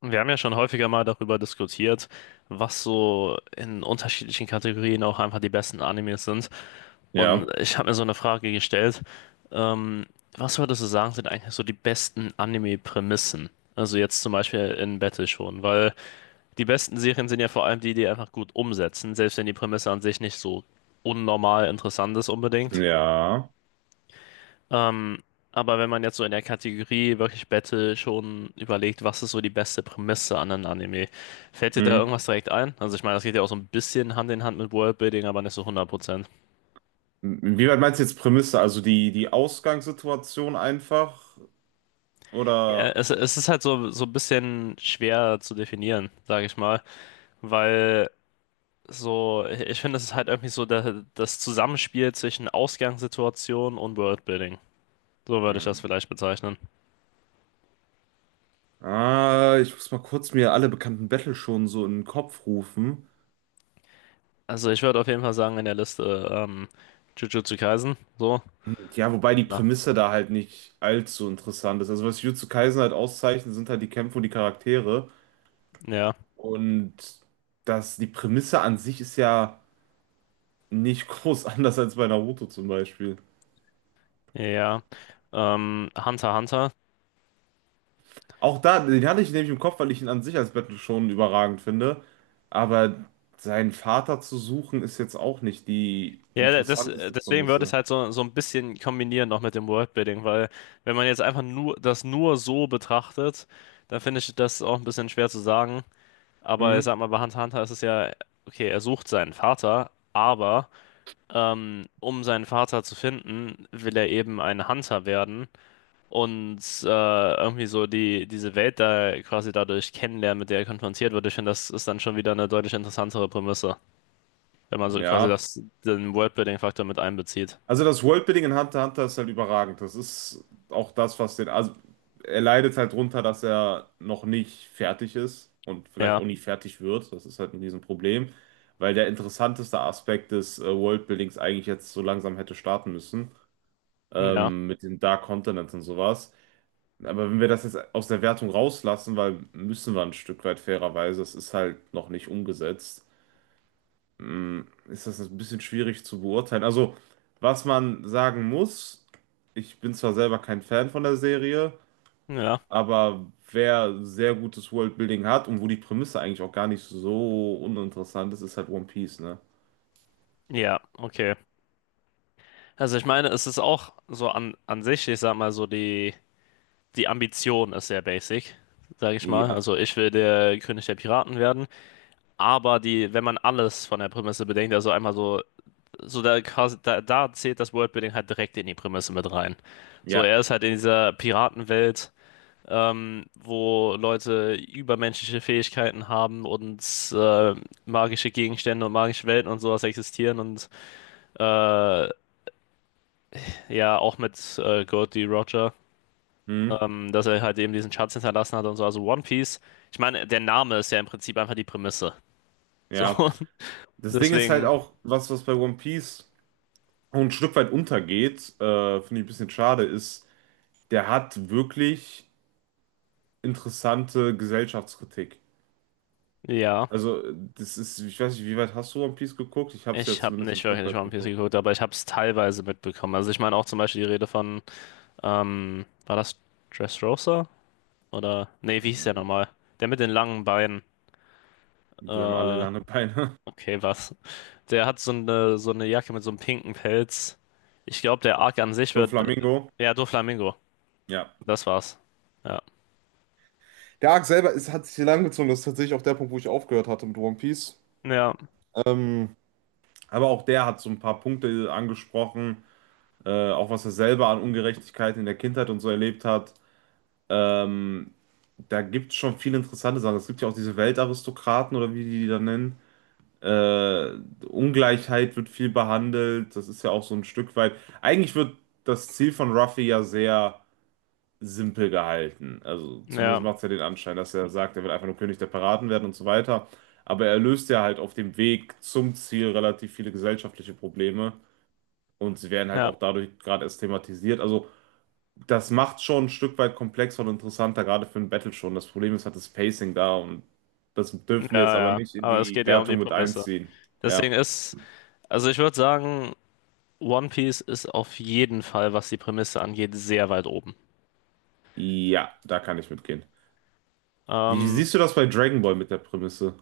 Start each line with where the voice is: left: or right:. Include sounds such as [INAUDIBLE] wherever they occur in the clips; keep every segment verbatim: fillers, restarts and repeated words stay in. left: Wir haben ja schon häufiger mal darüber diskutiert, was so in unterschiedlichen Kategorien auch einfach die besten Animes sind. Und
right: Ja,
left: ich habe mir so eine Frage gestellt. ähm, Was würdest du sagen, sind eigentlich so die besten Anime-Prämissen? Also jetzt zum Beispiel in Battle schon, weil die besten Serien sind ja vor allem die, die einfach gut umsetzen, selbst wenn die Prämisse an sich nicht so unnormal interessant ist unbedingt.
right: ja.
left: Ähm, aber wenn man jetzt so in der Kategorie wirklich Battle schon überlegt, was ist so die beste Prämisse an einem Anime, fällt dir da
right: Mhm.
left: irgendwas direkt ein? Also ich meine, das geht ja auch so ein bisschen Hand in Hand mit Worldbuilding, aber nicht so hundert Prozent.
right: Wie weit meinst du jetzt Prämisse? Also die, die Ausgangssituation einfach?
left: Ja,
right: Oder?
left: es, es ist halt so, so ein bisschen schwer zu definieren, sage ich mal, weil so, ich finde, es ist halt irgendwie so der, das Zusammenspiel zwischen Ausgangssituation und Worldbuilding. So würde ich das
right: Hm.
left: vielleicht bezeichnen.
right: Ah, ich muss mal kurz mir alle bekannten Battle schon so in den Kopf rufen.
left: Also ich würde auf jeden Fall sagen, in der Liste ähm, Jujutsu Kaisen, so.
right: Ja, wobei die
left: Na,
right: Prämisse da halt nicht allzu interessant ist. Also was Jujutsu Kaisen halt auszeichnet, sind halt die Kämpfe und die Charaktere.
left: ja,
right: Und das, die Prämisse an sich ist ja nicht [LAUGHS] groß anders als bei Naruto zum Beispiel.
left: ja, ja. Ähm, Hunter x Hunter.
right: Auch da, den hatte ich nämlich im Kopf, weil ich ihn an sich als Battle schon überragend finde. Aber seinen Vater zu suchen, ist jetzt auch nicht die
left: Ja, das,
right: interessanteste
left: deswegen würde ich es
right: Prämisse.
left: halt so, so ein bisschen kombinieren noch mit dem Worldbuilding, weil wenn man jetzt einfach nur das nur so betrachtet, dann finde ich das auch ein bisschen schwer zu sagen. Aber ich
right: Hm,
left: sag mal, bei Hunter x Hunter ist es ja, okay, er sucht seinen Vater, aber ähm, um seinen Vater zu finden, will er eben ein Hunter werden und äh, irgendwie so die, diese Welt da quasi dadurch kennenlernen, mit der er konfrontiert wird. Ich finde, das ist dann schon wieder eine deutlich interessantere Prämisse, wenn man so quasi
right: ja.
left: das, den Worldbuilding-Faktor mit einbezieht.
right: Also das Worldbuilding in Hunter x Hunter ist halt überragend. Das ist auch das, was den. Also er leidet halt drunter, dass er noch nicht fertig ist und vielleicht
left: Ja,
right: auch nie fertig wird. Das ist halt ein Riesenproblem. Weil der interessanteste Aspekt des äh, Worldbuildings eigentlich jetzt so langsam hätte starten müssen.
left: ja,
right: Ähm, mit den Dark Continents und sowas. Aber wenn wir das jetzt aus der Wertung rauslassen, weil müssen wir ein Stück weit fairerweise, es ist halt noch nicht umgesetzt, mm, ist das ein bisschen schwierig zu beurteilen. Also, was man sagen muss, ich bin zwar selber kein Fan von der Serie,
left: ja,
right: aber wer sehr gutes Worldbuilding hat und wo die Prämisse eigentlich auch gar nicht so uninteressant ist, ist halt One Piece, ne?
left: ja, okay. Also ich meine, es ist auch so an, an sich, ich sag mal so, die, die Ambition ist sehr basic, sag ich mal.
right: Ja,
left: Also ich will der König der Piraten werden. Aber die, wenn man alles von der Prämisse bedenkt, also einmal so, so da quasi, da, da zählt das Worldbuilding halt direkt in die Prämisse mit rein. So,
right: ja,
left: er ist halt in dieser Piratenwelt, ähm, wo Leute übermenschliche Fähigkeiten haben und äh, magische Gegenstände und magische Welten und sowas existieren und ja, auch mit äh, Goldie Roger,
right: hm,
left: ähm, dass er halt eben diesen Schatz hinterlassen hat und so, also One Piece. Ich meine, der Name ist ja im Prinzip einfach die Prämisse. So,
right: ja.
left: [LAUGHS]
right: Das Ding ist halt
left: deswegen,
right: auch, was, was bei One Piece auch ein Stück weit untergeht, äh, finde ich ein bisschen schade, ist, der hat wirklich interessante Gesellschaftskritik.
left: ja.
right: Also, das ist, ich weiß nicht, wie weit hast du One Piece geguckt? Ich habe es ja
left: Ich habe
right: zumindest ein
left: nicht
right: Stück
left: wirklich
right: weit
left: One Piece
right: geguckt.
left: geguckt, aber ich habe es teilweise mitbekommen. Also ich meine auch zum Beispiel die Rede von, ähm, war das Dressrosa? Oder, nee, wie hieß der
right: Äh,
left: nochmal? Der mit den langen Beinen.
right: Die haben alle
left: Äh,
right: lange Beine.
left: Okay, was? Der hat so eine, so eine Jacke mit so einem pinken Pelz. Ich glaube, der Arc an sich
right: [LAUGHS]
left: wird.
right: Doflamingo.
left: Ja, Doflamingo.
right: Ja.
left: Das war's. Ja.
right: Der Arc selber ist, hat sich hier lang gezogen. Das ist tatsächlich auch der Punkt, wo ich aufgehört hatte mit One Piece.
left: Ja,
right: Ähm, Aber auch der hat so ein paar Punkte angesprochen, äh, auch was er selber an Ungerechtigkeit in der Kindheit und so erlebt hat. Ähm, Da gibt es schon viele interessante Sachen. Es gibt ja auch diese Weltaristokraten oder wie die die da nennen. Äh, Ungleichheit wird viel behandelt. Das ist ja auch so ein Stück weit. Eigentlich wird das Ziel von Ruffy ja sehr simpel gehalten. Also
left: ja,
right: zumindest macht es ja den Anschein, dass er sagt, er will einfach nur König der Piraten werden und so weiter. Aber er löst ja halt auf dem Weg zum Ziel relativ viele gesellschaftliche Probleme. Und sie werden halt
left: ja,
right: auch dadurch gerade erst thematisiert. Also, das macht schon ein Stück weit komplexer und interessanter, gerade für ein Battle schon. Das Problem ist halt das Pacing da und das
left: ja,
right: dürfen wir jetzt aber
left: ja.
right: nicht in
left: Aber es
right: die
left: geht ja um die
right: Wertung mit
left: Prämisse.
right: einziehen.
left: Deswegen
right: Ja.
left: ist. Also, ich würde sagen, One Piece ist auf jeden Fall, was die Prämisse angeht, sehr weit oben.
right: Ja, da kann ich mitgehen. Wie
left: Ähm,
right: siehst du das bei Dragon Ball mit der Prämisse?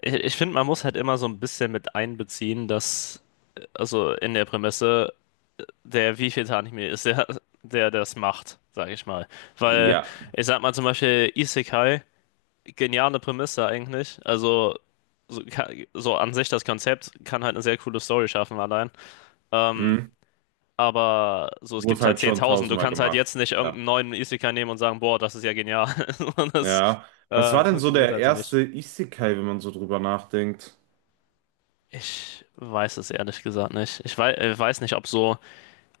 left: ich ich finde, man muss halt immer so ein bisschen mit einbeziehen, dass. äh, Also, in der Prämisse der wievielte Anime ist, der, der das macht, sage ich mal. Weil,
right: Ja.
left: ich sag mal zum Beispiel Isekai, geniale Prämisse eigentlich. Also, so, ka- so an sich das Konzept kann halt eine sehr coole Story schaffen allein. Ähm,
right: Hm.
left: aber so, es
right: Wurde
left: gibt halt
right: halt schon
left: zehntausend. Du
right: tausendmal
left: kannst halt jetzt
right: gemacht.
left: nicht
right: Ja.
left: irgendeinen neuen Isekai nehmen und sagen, boah, das ist ja genial. [LAUGHS] Und das
right: Ja. Was war
left: äh,
right: denn so
left: funktioniert
right: der
left: halt so nicht.
right: erste Isekai, wenn man so drüber nachdenkt?
left: Ich weiß es ehrlich gesagt nicht. Ich weiß, äh, weiß nicht, ob so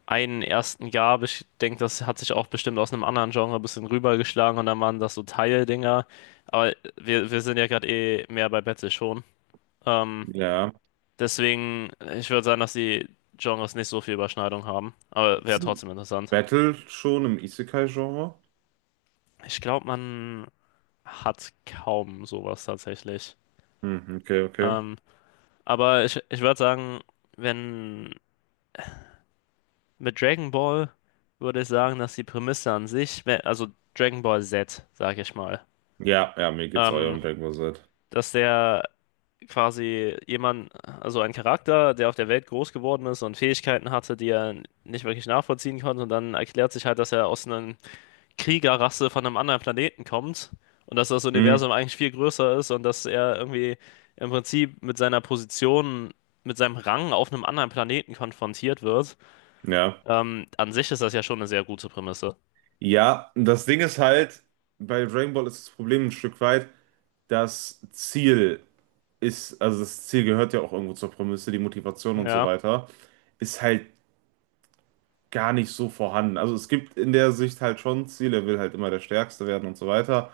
left: einen ersten gab. Ich denke, das hat sich auch bestimmt aus einem anderen Genre ein bisschen rübergeschlagen und dann waren das so Teildinger. Aber wir, wir sind ja gerade eh mehr bei Betsy schon. Ähm,
right: Ja.
left: Deswegen, ich würde sagen, dass die Genres nicht so viel Überschneidung haben. Aber
right: Gibt's
left: wäre trotzdem
right: ein
left: interessant.
right: Battle schon im Isekai-Genre?
left: Ich glaube, man hat kaum sowas tatsächlich.
right: Hm, okay, okay.
left: Ähm, aber ich, ich würde sagen, wenn mit Dragon Ball würde ich sagen, dass die Prämisse an sich, wenn- also Dragon Ball Z, sage ich mal,
right: Ja, ja, mir geht's auch
left: ähm,
right: um Dragon Ball Z.
left: dass der quasi jemand, also ein Charakter, der auf der Welt groß geworden ist und Fähigkeiten hatte, die er nicht wirklich nachvollziehen konnte. Und dann erklärt sich halt, dass er aus einer Kriegerrasse von einem anderen Planeten kommt und dass das
right: Hm,
left: Universum eigentlich viel größer ist und dass er irgendwie im Prinzip mit seiner Position, mit seinem Rang auf einem anderen Planeten konfrontiert wird.
right: ja.
left: Ähm, an sich ist das ja schon eine sehr gute Prämisse.
right: Ja, das Ding ist halt, bei Dragon Ball ist das Problem ein Stück weit, das Ziel ist, also das Ziel gehört ja auch irgendwo zur Prämisse, die Motivation und so
left: Ja,
right: weiter, ist halt gar nicht so vorhanden. Also es gibt in der Sicht halt schon Ziele, er will halt immer der Stärkste werden und so weiter,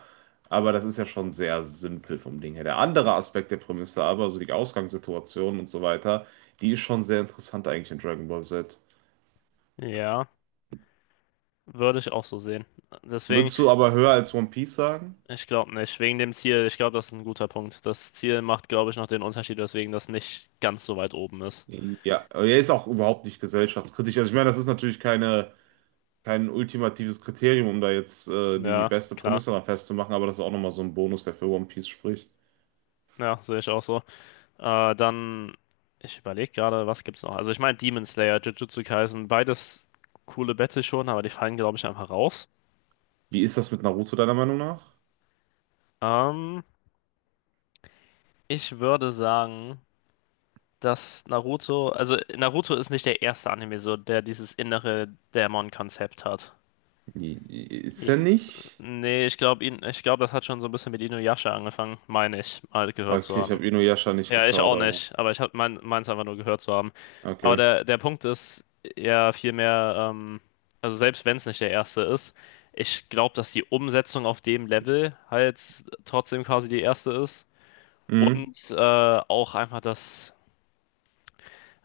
right: aber das ist ja schon sehr simpel vom Ding her. Der andere Aspekt der Prämisse aber, also die Ausgangssituation und so weiter, die ist schon sehr interessant eigentlich in Dragon Ball Z.
left: ja, würde ich auch so sehen. Deswegen.
right: Würdest du aber höher als One Piece sagen?
left: Ich glaube nicht. Wegen dem Ziel, ich glaube, das ist ein guter Punkt. Das Ziel macht, glaube ich, noch den Unterschied, weswegen das nicht ganz so weit oben ist.
right: Nee. Ja, er ist auch überhaupt nicht gesellschaftskritisch. Also ich meine, das ist natürlich keine kein ultimatives Kriterium, um da jetzt äh, die
left: Ja,
right: beste
left: klar.
right: Prämisse dran festzumachen, aber das ist auch nochmal so ein Bonus, der für One Piece spricht.
left: Ja, sehe ich auch so. Äh, dann, ich überlege gerade, was gibt's noch? Also ich meine Demon Slayer, Jujutsu Kaisen, beides coole Battle schon, aber die fallen, glaube ich, einfach raus.
right: Wie ist das mit Naruto deiner Meinung nach?
left: Ähm, Ich würde sagen, dass Naruto, also Naruto ist nicht der erste Anime so, der dieses innere Dämon-Konzept hat.
right: I- i- Ist er nicht?
left: Nee, ich glaube, ich glaub, das hat schon so ein bisschen mit Inuyasha angefangen, meine ich, mal gehört zu
right: Okay, ich
left: haben.
right: habe Inuyasha nicht
left: Ja, ich
right: geschaut,
left: auch
right: aber
left: nicht, aber ich habe mein, meins einfach nur gehört zu haben. Aber
right: okay.
left: der, der Punkt ist ja vielmehr, ähm, also selbst wenn es nicht der erste ist, ich glaube, dass die Umsetzung auf dem Level halt trotzdem quasi die erste ist.
right: Mhm.
left: Und äh, auch einfach das,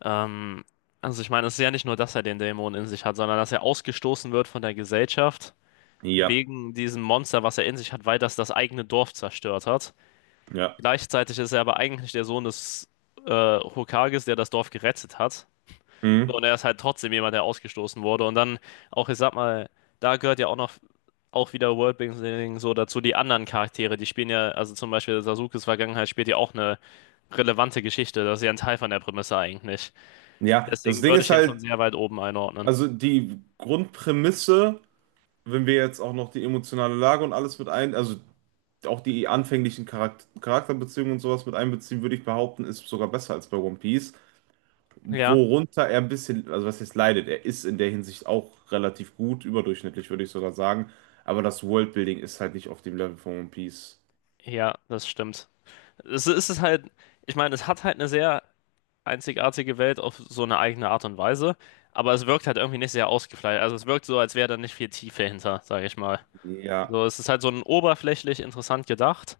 left: ähm, also ich meine, es ist ja nicht nur, dass er den Dämon in sich hat, sondern dass er ausgestoßen wird von der Gesellschaft
right: Ja,
left: wegen diesem Monster, was er in sich hat, weil das das eigene Dorf zerstört hat.
right: ja.
left: Gleichzeitig ist er aber eigentlich der Sohn des äh, Hokages, der das Dorf gerettet hat. So,
right: Mhm.
left: und er ist halt trotzdem jemand, der ausgestoßen wurde. Und dann auch, ich sag mal, da gehört ja auch noch auch wieder Worldbuilding so dazu. Die anderen Charaktere, die spielen ja, also zum Beispiel Sasukes Vergangenheit spielt ja auch eine relevante Geschichte. Das ist ja ein Teil von der Prämisse eigentlich.
right: Ja, das
left: Deswegen
right: Ding
left: würde ich
right: ist
left: ihn schon
right: halt,
left: sehr weit oben einordnen.
right: also die Grundprämisse, wenn wir jetzt auch noch die emotionale Lage und alles mit ein, also auch die anfänglichen Charakter Charakterbeziehungen und sowas mit einbeziehen, würde ich behaupten, ist sogar besser als bei One Piece.
left: Ja,
right: Worunter er ein bisschen, also was heißt leidet, er ist in der Hinsicht auch relativ gut, überdurchschnittlich würde ich sogar sagen, aber das Worldbuilding ist halt nicht auf dem Level von One Piece.
left: ja, das stimmt. Es ist halt, ich meine, es hat halt eine sehr einzigartige Welt auf so eine eigene Art und Weise. Aber es wirkt halt irgendwie nicht sehr ausgefeilt. Also es wirkt so, als wäre da nicht viel Tiefe hinter, sage ich mal.
right: Ja,
left: So, es ist halt so ein oberflächlich interessant gedacht,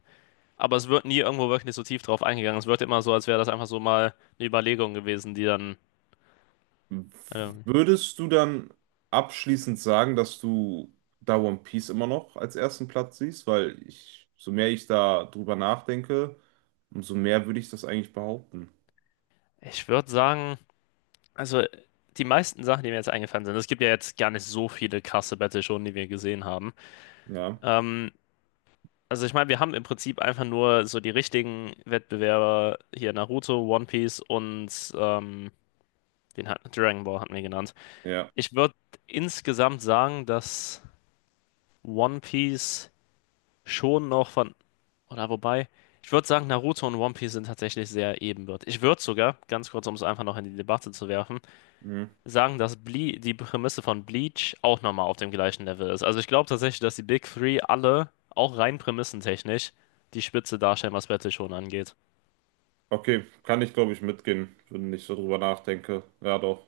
left: aber es wird nie irgendwo wirklich so tief drauf eingegangen. Es wird immer so, als wäre das einfach so mal eine Überlegung gewesen, die dann, ähm,
right: würdest du dann abschließend sagen, dass du da One Piece immer noch als ersten Platz siehst? Weil ich, so mehr ich da drüber nachdenke, umso mehr würde ich das eigentlich behaupten.
left: ich würde sagen, also die meisten Sachen, die mir jetzt eingefallen sind, es gibt ja jetzt gar nicht so viele krasse Battle schon, die wir gesehen haben.
right: Ja,
left: Ähm, Also ich meine, wir haben im Prinzip einfach nur so die richtigen Wettbewerber hier Naruto, One Piece und ähm, den hat, Dragon Ball hatten wir genannt.
right: ja.
left: Ich würde insgesamt sagen, dass One Piece schon noch von, oder wobei, ich würde sagen, Naruto und One Piece sind tatsächlich sehr ebenbürtig. Ich würde sogar, ganz kurz, um es einfach noch in die Debatte zu werfen,
right: Hm.
left: sagen, dass Ble die Prämisse von Bleach auch nochmal auf dem gleichen Level ist. Also ich glaube tatsächlich, dass die Big Three alle, auch rein prämissentechnisch, die Spitze darstellen, was Battle schon angeht.
right: Okay, kann ich glaube ich mitgehen, wenn ich so drüber nachdenke. Ja, doch.